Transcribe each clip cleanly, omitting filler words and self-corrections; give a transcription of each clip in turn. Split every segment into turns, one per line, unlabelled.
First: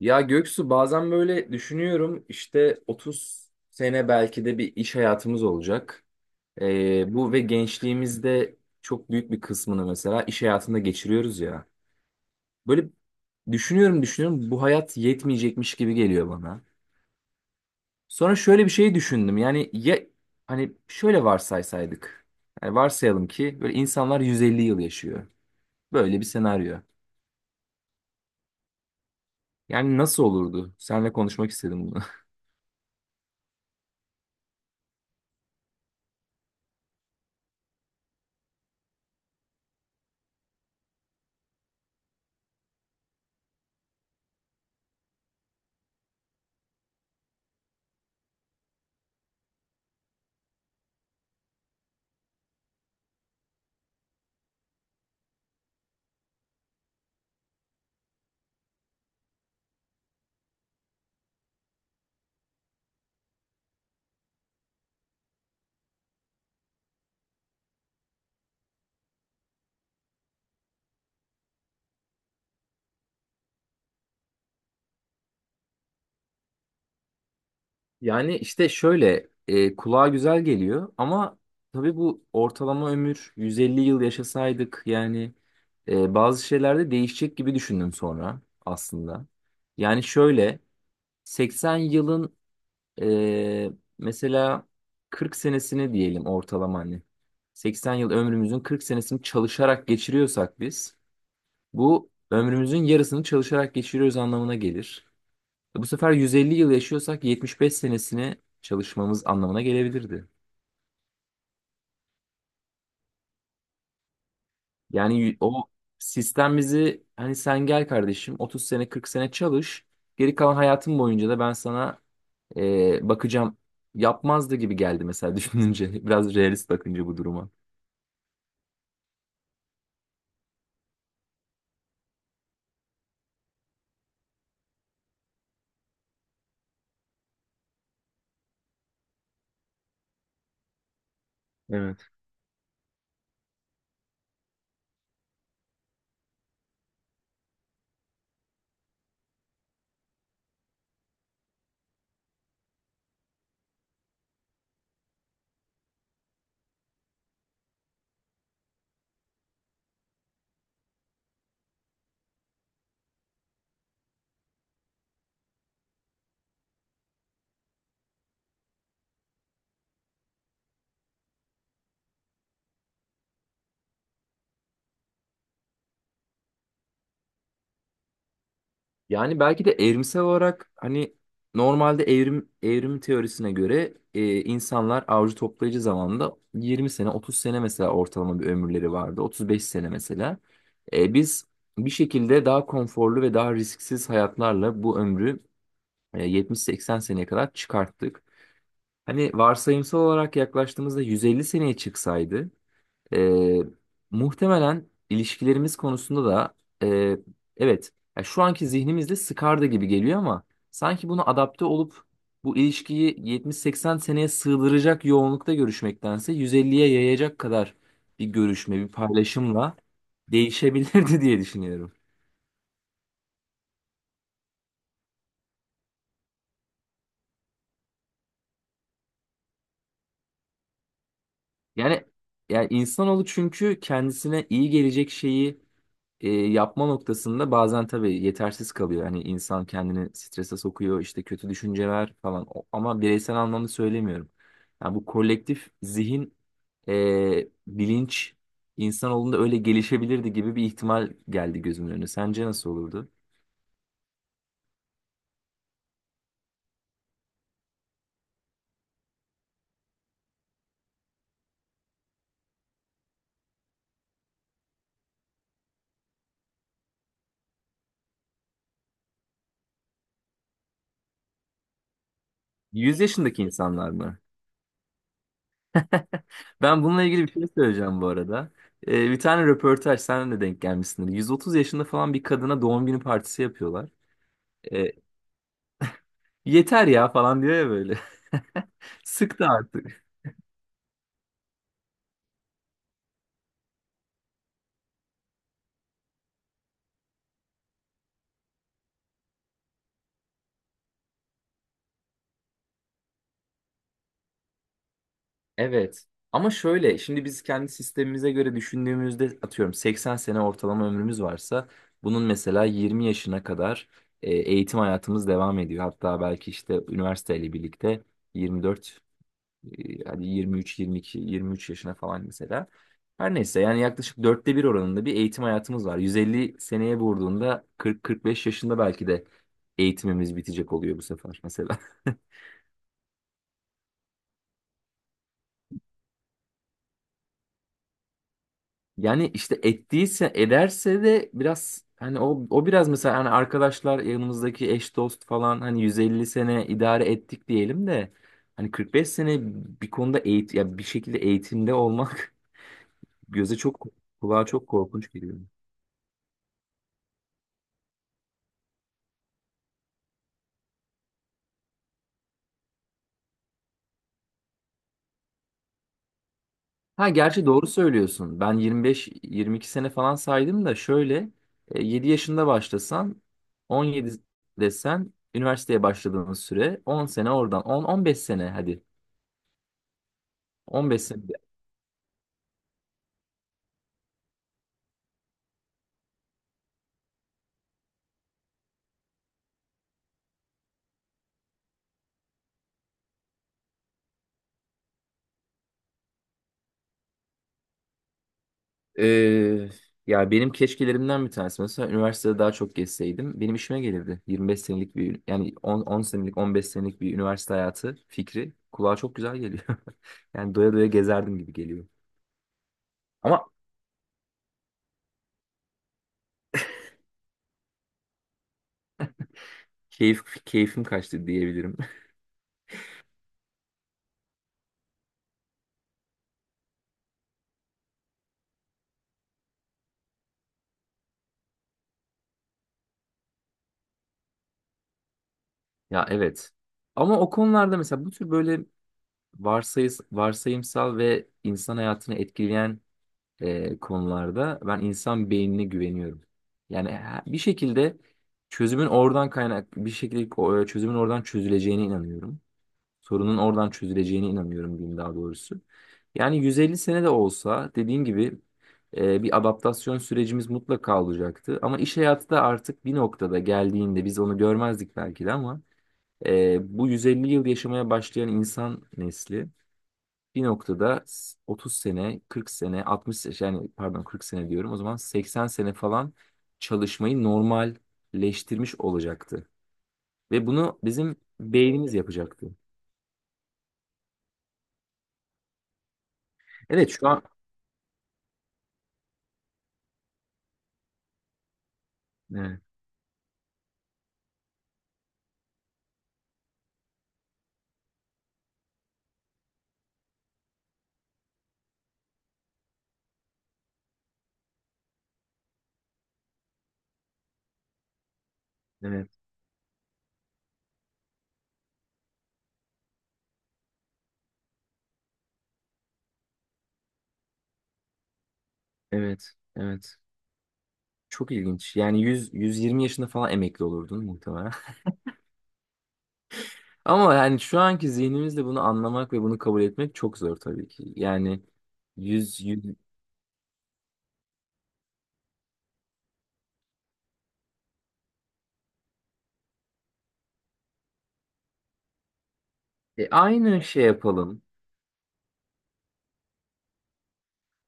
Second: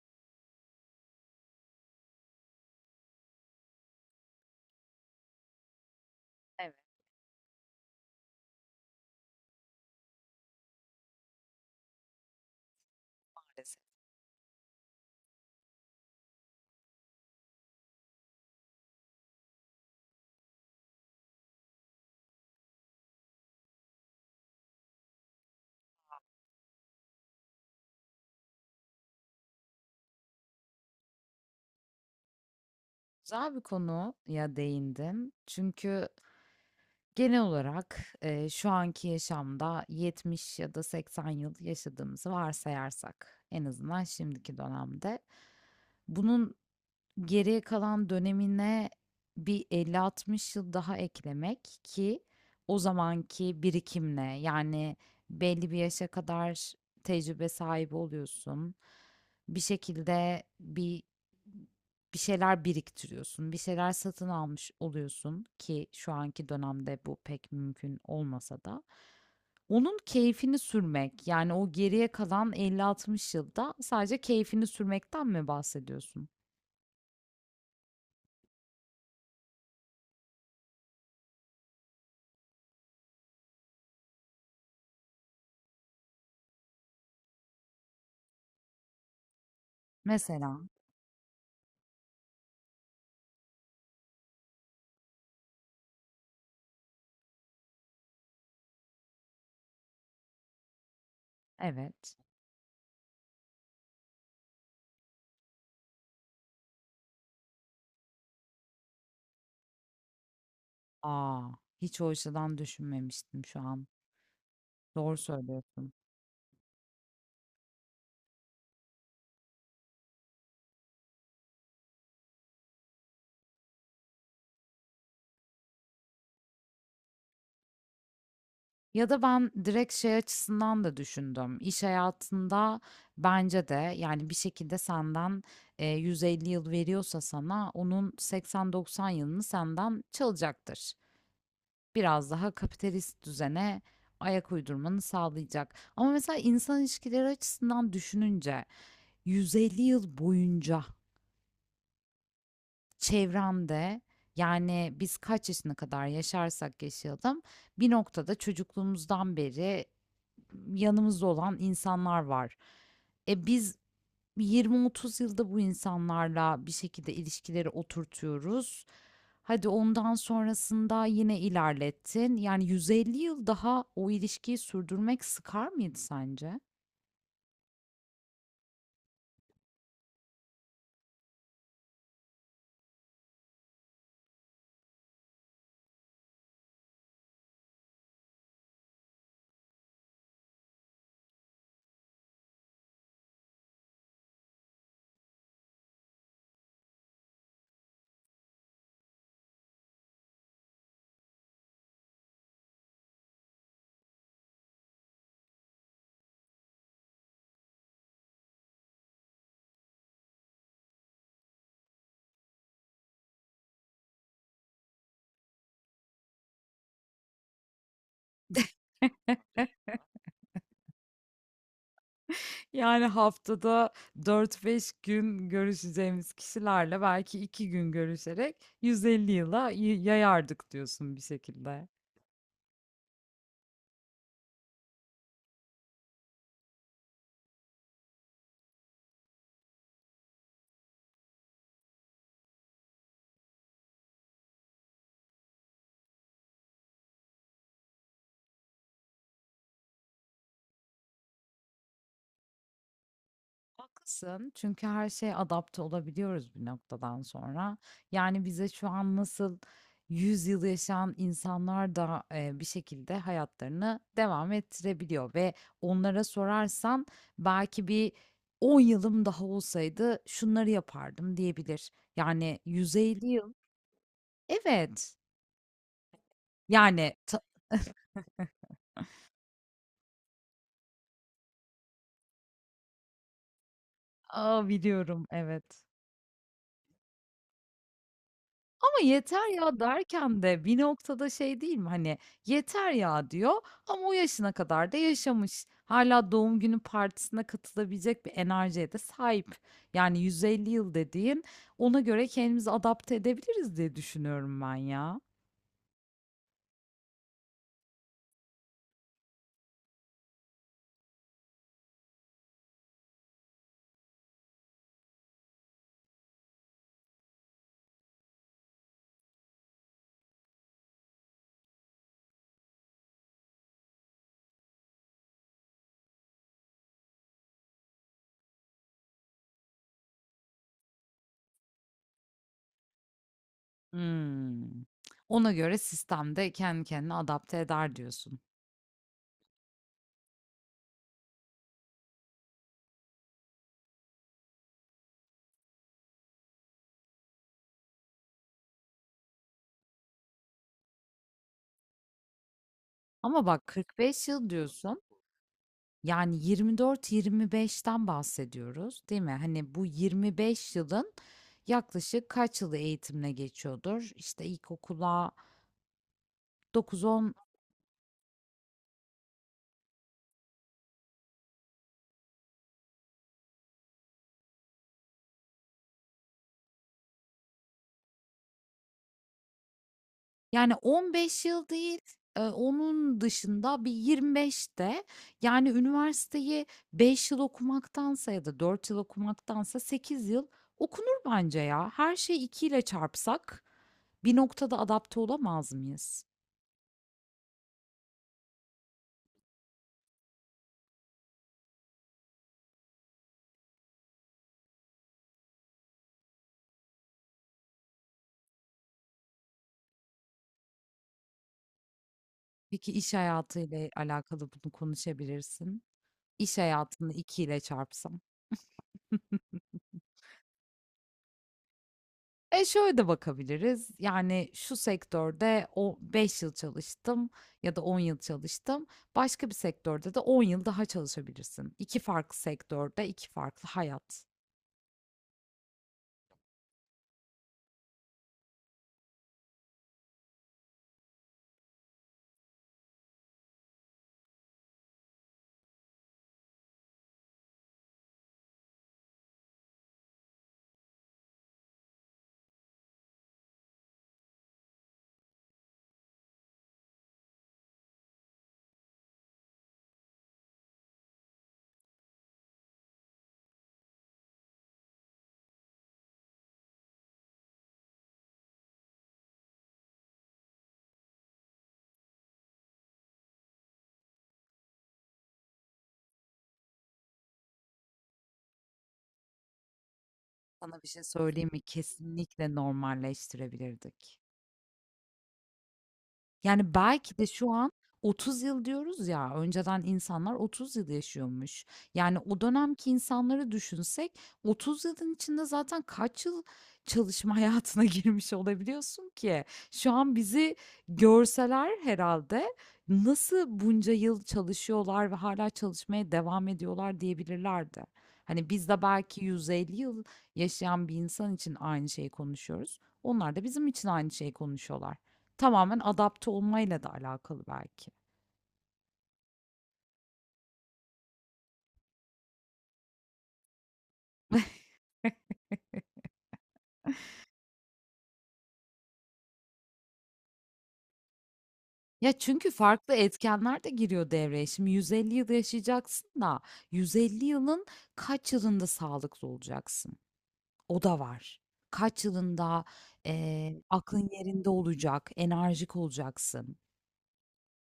Ya Göksu bazen böyle düşünüyorum işte 30 sene belki de bir iş hayatımız olacak.
Evet,
Bu ve gençliğimizde çok büyük bir kısmını mesela iş hayatında geçiriyoruz ya. Böyle
maalesef.
düşünüyorum bu hayat yetmeyecekmiş gibi geliyor bana. Sonra şöyle bir şey düşündüm yani ya hani şöyle varsaysaydık. Yani varsayalım ki böyle insanlar 150 yıl yaşıyor. Böyle bir senaryo. Yani nasıl olurdu? Seninle konuşmak istedim.
Güzel bir konuya değindim. Çünkü genel olarak, şu anki yaşamda 70 ya da 80 yıl yaşadığımızı varsayarsak en azından şimdiki dönemde bunun geriye kalan dönemine bir elli altmış yıl daha eklemek ki o zamanki birikimle yani belli bir yaşa kadar tecrübe sahibi oluyorsun. Bir şekilde bir şeyler biriktiriyorsun, bir şeyler satın almış oluyorsun ki şu anki dönemde bu pek mümkün olmasa da. Onun keyfini sürmek, yani o geriye kalan 50-60 yılda sadece keyfini sürmekten mi bahsediyorsun?
Yani işte şöyle kulağa güzel geliyor ama tabii bu ortalama ömür 150 yıl yaşasaydık yani bazı şeylerde değişecek gibi düşündüm sonra aslında. Yani şöyle
Mesela,
80 yılın e, mesela 40 senesini diyelim ortalama hani 80 yıl ömrümüzün 40 senesini çalışarak geçiriyorsak biz, bu
evet.
ömrümüzün yarısını çalışarak geçiriyoruz anlamına gelir. Bu sefer 150 yıl yaşıyorsak 75 senesini çalışmamız anlamına gelebilirdi.
A! Hiç o açıdan düşünmemiştim şu an. Doğru
O
söylüyorsun.
sistem bizi hani sen gel kardeşim 30 sene 40 sene çalış, geri kalan hayatın boyunca da ben sana bakacağım yapmazdı gibi geldi mesela düşününce, biraz realist bakınca bu duruma.
Ya da ben direkt şey açısından da düşündüm. İş hayatında bence de yani bir şekilde senden, 150 yıl veriyorsa sana onun 80-90 yılını senden çalacaktır.
Evet.
Biraz daha kapitalist düzene ayak uydurmanı sağlayacak. Ama mesela insan ilişkileri açısından düşününce 150 yıl boyunca çevremde, yani biz kaç yaşına kadar yaşarsak yaşayalım bir noktada çocukluğumuzdan beri yanımızda olan insanlar var. E biz 20-30 yılda bu insanlarla bir şekilde ilişkileri oturtuyoruz. Hadi ondan sonrasında yine ilerlettin. Yani 150 yıl daha o ilişkiyi sürdürmek sıkar mıydı sence?
Yani belki de evrimsel olarak hani normalde evrim teorisine göre insanlar avcı toplayıcı zamanında 20 sene 30 sene mesela ortalama bir ömürleri vardı. 35 sene mesela. Biz bir şekilde daha konforlu ve daha risksiz hayatlarla bu ömrü 70-80 seneye kadar çıkarttık. Hani varsayımsal olarak yaklaştığımızda 150 seneye çıksaydı, ee, muhtemelen ilişkilerimiz konusunda da e, evet, ya şu anki zihnimizde sıkardı gibi geliyor ama sanki bunu adapte olup bu ilişkiyi 70-80 seneye sığdıracak yoğunlukta görüşmektense 150'ye yayacak kadar bir görüşme, bir paylaşımla değişebilirdi diye düşünüyorum.
Yani haftada 4-5 gün görüşeceğimiz kişilerle belki 2 gün görüşerek 150 yıla yayardık diyorsun bir şekilde.
Yani yani insanoğlu, çünkü kendisine iyi gelecek şeyi yapma noktasında bazen tabii yetersiz kalıyor. Hani insan kendini strese sokuyor, işte kötü düşünceler falan. Ama bireysel anlamda söylemiyorum. Yani bu kolektif zihin, bilinç insanoğlunda öyle gelişebilirdi gibi bir ihtimal geldi gözümün önüne. Sence nasıl olurdu?
Haklısın, çünkü her şeye adapte olabiliyoruz bir noktadan sonra. Yani bize şu an nasıl 100 yıl yaşayan insanlar da bir şekilde hayatlarını devam ettirebiliyor ve onlara sorarsan belki bir 10 yılım daha olsaydı şunları yapardım diyebilir. Yani
100
150
yaşındaki
yıl.
insanlar mı?
Evet,
Ben bununla
yani
ilgili bir şey söyleyeceğim bu arada. Bir tane röportaj, sen de denk gelmişsindir. 130 yaşında falan bir kadına doğum günü partisi yapıyorlar.
A, biliyorum, evet.
Yeter ya falan diyor ya böyle.
Ama "Yeter
Sıktı
ya!"
artık.
derken de bir noktada şey değil mi, hani, "Yeter ya!" diyor ama o yaşına kadar da yaşamış. Hâlâ doğum günü partisine katılabilecek bir enerjiye de sahip. Yani 150 yıl dediğin, ona göre kendimizi adapte edebiliriz diye düşünüyorum ben ya.
Evet. Ama şöyle, şimdi biz kendi sistemimize göre düşündüğümüzde atıyorum 80 sene ortalama ömrümüz varsa, bunun mesela 20 yaşına kadar eğitim hayatımız devam ediyor. Hatta belki işte üniversiteyle birlikte 24, hadi 23 22 23 yaşına falan mesela. Her neyse, yani yaklaşık dörtte bir oranında bir eğitim hayatımız var. 150 seneye vurduğunda 40-45 yaşında belki de eğitimimiz bitecek oluyor bu sefer mesela.
Hımm. Ona göre sistem de kendi kendine adapte eder diyorsun.
Yani işte ettiyse ederse de, biraz hani o biraz, mesela hani arkadaşlar yanımızdaki eş dost falan, hani 150 sene idare ettik diyelim de, hani 45 sene bir konuda eğit ya, bir şekilde eğitimde olmak
Ama
göze
bak
çok
45
kulağa
yıl
çok
diyorsun.
korkunç geliyor.
Yani 24-25'ten bahsediyoruz, değil mi? Hani bu 25 yılın yaklaşık kaç yılı eğitimle geçiyordur? İşte ilkokula
Ha
9-10,
gerçi doğru söylüyorsun. Ben 25 22 sene falan saydım da şöyle 7 yaşında başlasan 17 desen, üniversiteye başladığın süre 10 sene, oradan 10 15 sene hadi
yani
15 sene.
15 yıl değil, onun dışında bir 25'te yani üniversiteyi 5 yıl okumaktansa ya da 4 yıl okumaktansa 8 yıl okunur bence ya. Her şeyi 2 ile çarpsak bir noktada adapte olamaz mıyız?
Ee, Ya benim keşkelerimden bir tanesi mesela üniversitede daha çok gezseydim benim işime gelirdi. 25 senelik bir, yani 10 senelik, 15 senelik bir üniversite hayatı fikri kulağa çok güzel geliyor. Yani doya doya gezerdim gibi geliyor.
Peki iş
Ama
hayatıyla alakalı bunu konuşabilirsin. İş hayatını 2 ile çarpsam.
keyfim kaçtı diyebilirim.
E şöyle de bakabiliriz. Yani şu sektörde o 5 yıl çalıştım ya da 10 yıl çalıştım. Başka bir sektörde de 10 yıl daha çalışabilirsin. İki farklı sektörde iki farklı hayat.
Ya evet. Ama o konularda mesela bu tür böyle varsayımsal ve insan hayatını etkileyen konularda ben insan beynine güveniyorum. Yani bir şekilde çözümün oradan kaynak bir şekilde ko- çözümün oradan çözüleceğine inanıyorum. Sorunun oradan çözüleceğine inanıyorum diyeyim, daha doğrusu. Yani 150 sene de olsa, dediğim gibi bir adaptasyon sürecimiz mutlaka olacaktı. Ama iş hayatı da artık bir noktada geldiğinde biz onu görmezdik belki de, ama bu 150 yıl yaşamaya başlayan insan nesli bir noktada 30 sene, 40 sene, 60 sene, yani pardon 40 sene diyorum. O zaman 80 sene falan çalışmayı normalleştirmiş olacaktı. Ve bunu
Sana bir şey
bizim
söyleyeyim mi?
beynimiz
Kesinlikle
yapacaktı.
normalleştirebilirdik. Yani,
Evet, şu
belki
an,
de şu an 30 yıl diyoruz ya, önceden insanlar 30 yıl yaşıyormuş. Yani, o
evet,
dönemki insanları düşünsek 30 yılın içinde zaten kaç yıl çalışma hayatına girmiş olabiliyorsun ki? Şu an bizi görseler herhalde nasıl bunca yıl çalışıyorlar ve hala çalışmaya devam ediyorlar diyebilirlerdi. Hani, biz de
evet,
belki 150 yıl yaşayan bir insan için aynı şeyi konuşuyoruz. Onlar da bizim için aynı şeyi konuşuyorlar. Tamamen adapte olmayla da alakalı belki.
evet, evet. Çok ilginç. Yani 100 120 yaşında falan emekli olurdun muhtemelen. Ama yani şu anki zihnimizle bunu anlamak ve bunu kabul etmek çok zor tabii ki. Yani
Ya,
100
çünkü
100
farklı etkenler de giriyor devreye. Şimdi 150 yıl yaşayacaksın da 150 yılın kaç yılında sağlıklı olacaksın? O da var. Kaç yılında,
Aynı şey
aklın
yapalım.
yerinde olacak, enerjik olacaksın?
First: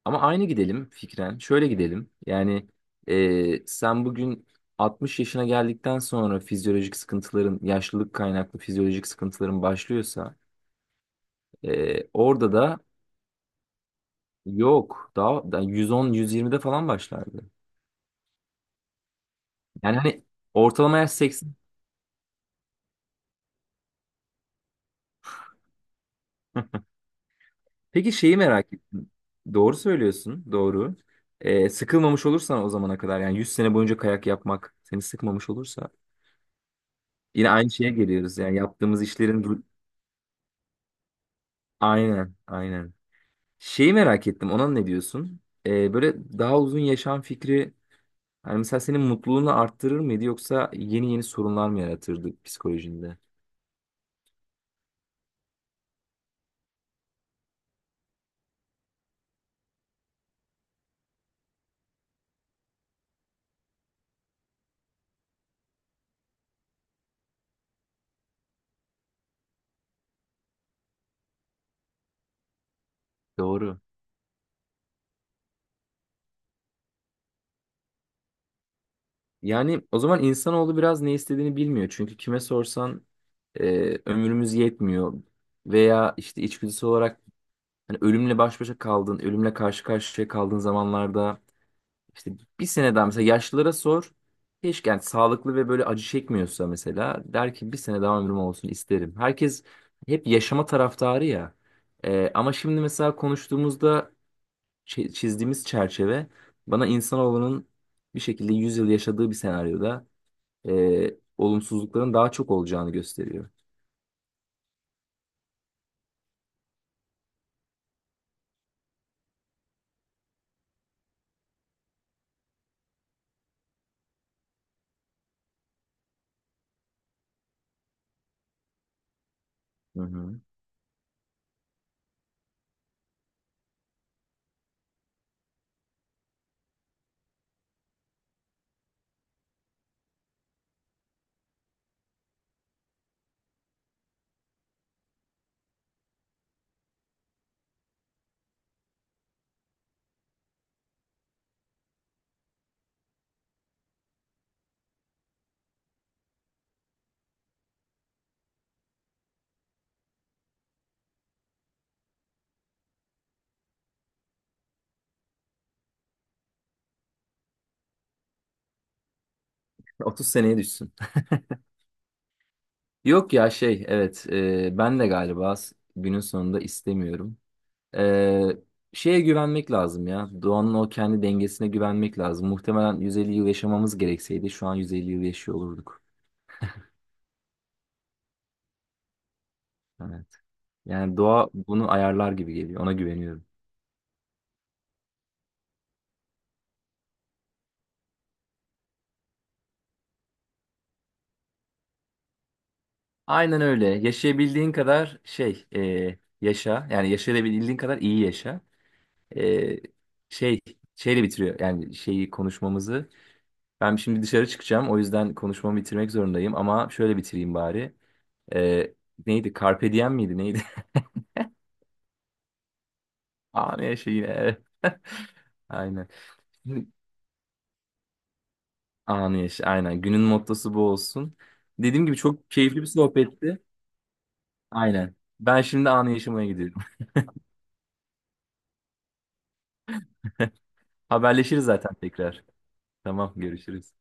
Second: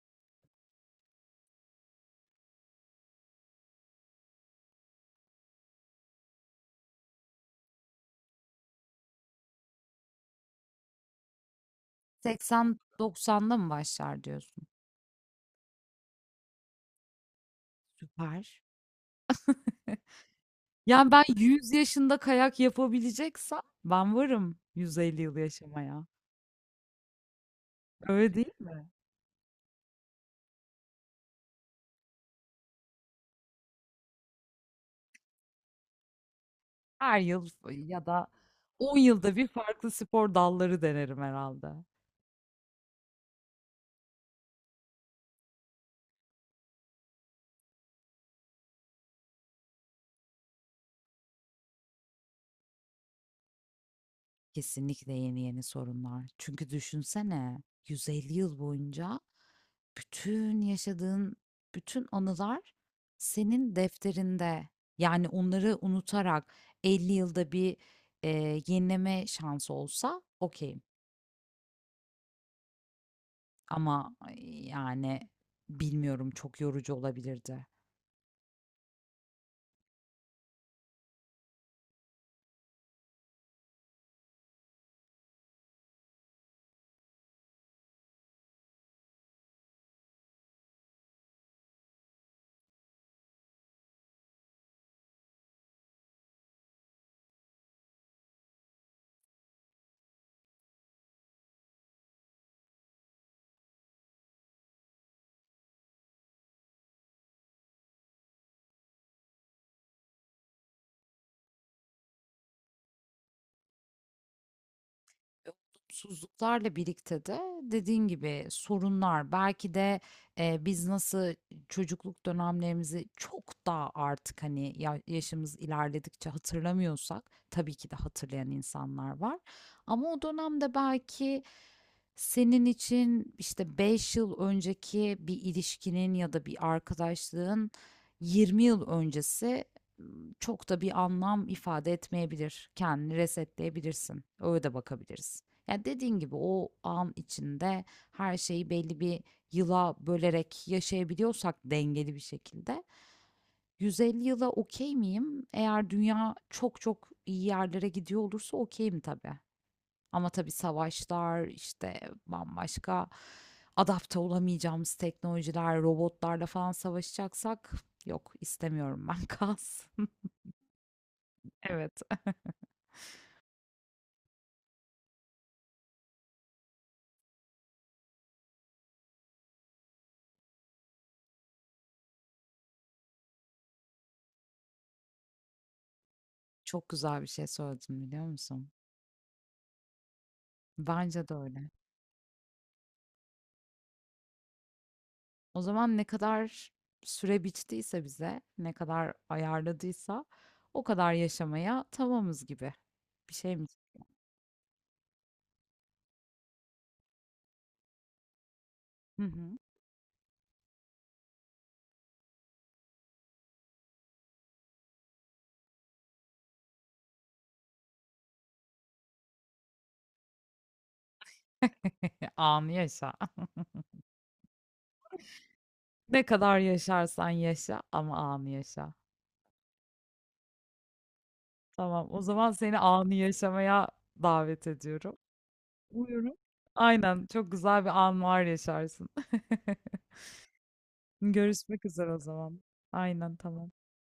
Ama aynı gidelim fikren. Şöyle gidelim. Yani sen bugün 60 yaşına geldikten sonra fizyolojik sıkıntıların, yaşlılık kaynaklı fizyolojik sıkıntıların başlıyorsa orada da
80-90'da mı başlar diyorsun?
yok. Daha 110-120'de falan başlardı.
Süper.
Yani hani ortalama
Yani,
yaş
ben
80.
100 yaşında kayak yapabileceksem ben varım 150 yıl yaşamaya.
Peki
Öyle
şeyi
değil
merak
mi?
ettim. Doğru söylüyorsun. Doğru. Sıkılmamış olursan o zamana kadar, yani 100 sene boyunca kayak yapmak seni sıkmamış olursa,
Her yıl
yine aynı şeye
ya da
geliyoruz. Yani
10
yaptığımız
yılda
işlerin
bir farklı spor dalları denerim herhalde.
aynen, aynen. Şeyi merak ettim. Ona ne diyorsun? Böyle daha uzun yaşam fikri hani mesela senin mutluluğunu arttırır mıydı, yoksa yeni yeni sorunlar mı yaratırdı psikolojinde?
Kesinlikle yeni yeni sorunlar. Çünkü düşünsene 150 yıl boyunca bütün yaşadığın bütün anılar senin defterinde. Yani onları unutarak 50 yılda bir yenileme şansı olsa okey.
Doğru.
Ama yani bilmiyorum, çok yorucu olabilirdi.
Yani o zaman insanoğlu biraz ne istediğini bilmiyor. Çünkü kime sorsan e, ömrümüz yetmiyor veya işte içgüdüsel olarak hani ölümle baş başa kaldın, ölümle karşı karşıya kaldığın zamanlarda İşte bir sene daha, mesela yaşlılara sor. Keşke, yani sağlıklı ve böyle acı çekmiyorsa mesela, der ki bir sene daha ömrüm olsun isterim. Herkes hep yaşama taraftarı ya. Ama şimdi mesela konuştuğumuzda çizdiğimiz çerçeve bana insanoğlunun bir şekilde 100 yıl yaşadığı bir senaryoda e, olumsuzlukların daha çok olacağını gösteriyor.
Olumsuzluklarla birlikte de dediğin gibi sorunlar belki de biz nasıl çocukluk dönemlerimizi çok daha artık hani yaşımız ilerledikçe hatırlamıyorsak tabii ki de hatırlayan insanlar var
Hı
ama o
hı.
dönemde belki senin için işte 5 yıl önceki bir ilişkinin ya da bir arkadaşlığın 20 yıl öncesi m, çok da bir anlam ifade etmeyebilir. Kendini resetleyebilirsin. Öyle de bakabiliriz. Yani dediğin gibi o an içinde her şeyi belli bir yıla bölerek yaşayabiliyorsak dengeli bir şekilde 150 yıla okey miyim? Eğer dünya çok çok iyi yerlere gidiyor olursa okeyim tabii. Ama tabii savaşlar, işte bambaşka adapte olamayacağımız teknolojiler, robotlarla falan savaşacaksak yok istemiyorum ben kalsın.
30 seneye düşsün.
Evet.
Yok ya, şey, evet, ben de galiba günün sonunda istemiyorum. Ee, Şeye güvenmek lazım ya. Doğanın o kendi dengesine güvenmek lazım. Muhtemelen 150 yıl yaşamamız gerekseydi, şu an 150 yıl yaşıyor olurduk.
Çok güzel bir şey söyledin biliyor musun?
Evet. Yani
Bence de
doğa
öyle.
bunu ayarlar gibi geliyor. Ona güveniyorum.
O zaman ne kadar süre biçtiyse bize, ne kadar ayarladıysa o kadar yaşamaya tamamız gibi bir şey
Aynen
mi?
öyle. Yaşayabildiğin kadar yaşa. Yani yaşayabildiğin kadar iyi yaşa.
Hı hı.
E, şey Şeyle bitiriyor. Yani şeyi, konuşmamızı. Ben şimdi dışarı çıkacağım. O yüzden konuşmamı bitirmek zorundayım. Ama şöyle bitireyim bari. E, Neydi? Carpe diem miydi? Neydi?
Anı yaşa.
Anı yaşa yine. Aynen.
Ne kadar yaşarsan yaşa ama anı yaşa.
Anı yaşa. Aynen. Günün mottosu bu olsun. Dediğim
Tamam,
gibi,
o zaman
çok keyifli
seni
bir
anı
sohbetti.
yaşamaya davet
Aynen.
ediyorum.
Ben şimdi anı
Umarım.
yaşamaya gidiyorum.
Aynen, çok güzel bir an var yaşarsın.
Haberleşiriz
Görüşmek
zaten
üzere o
tekrar.
zaman.
Tamam,
Aynen, tamam.
görüşürüz.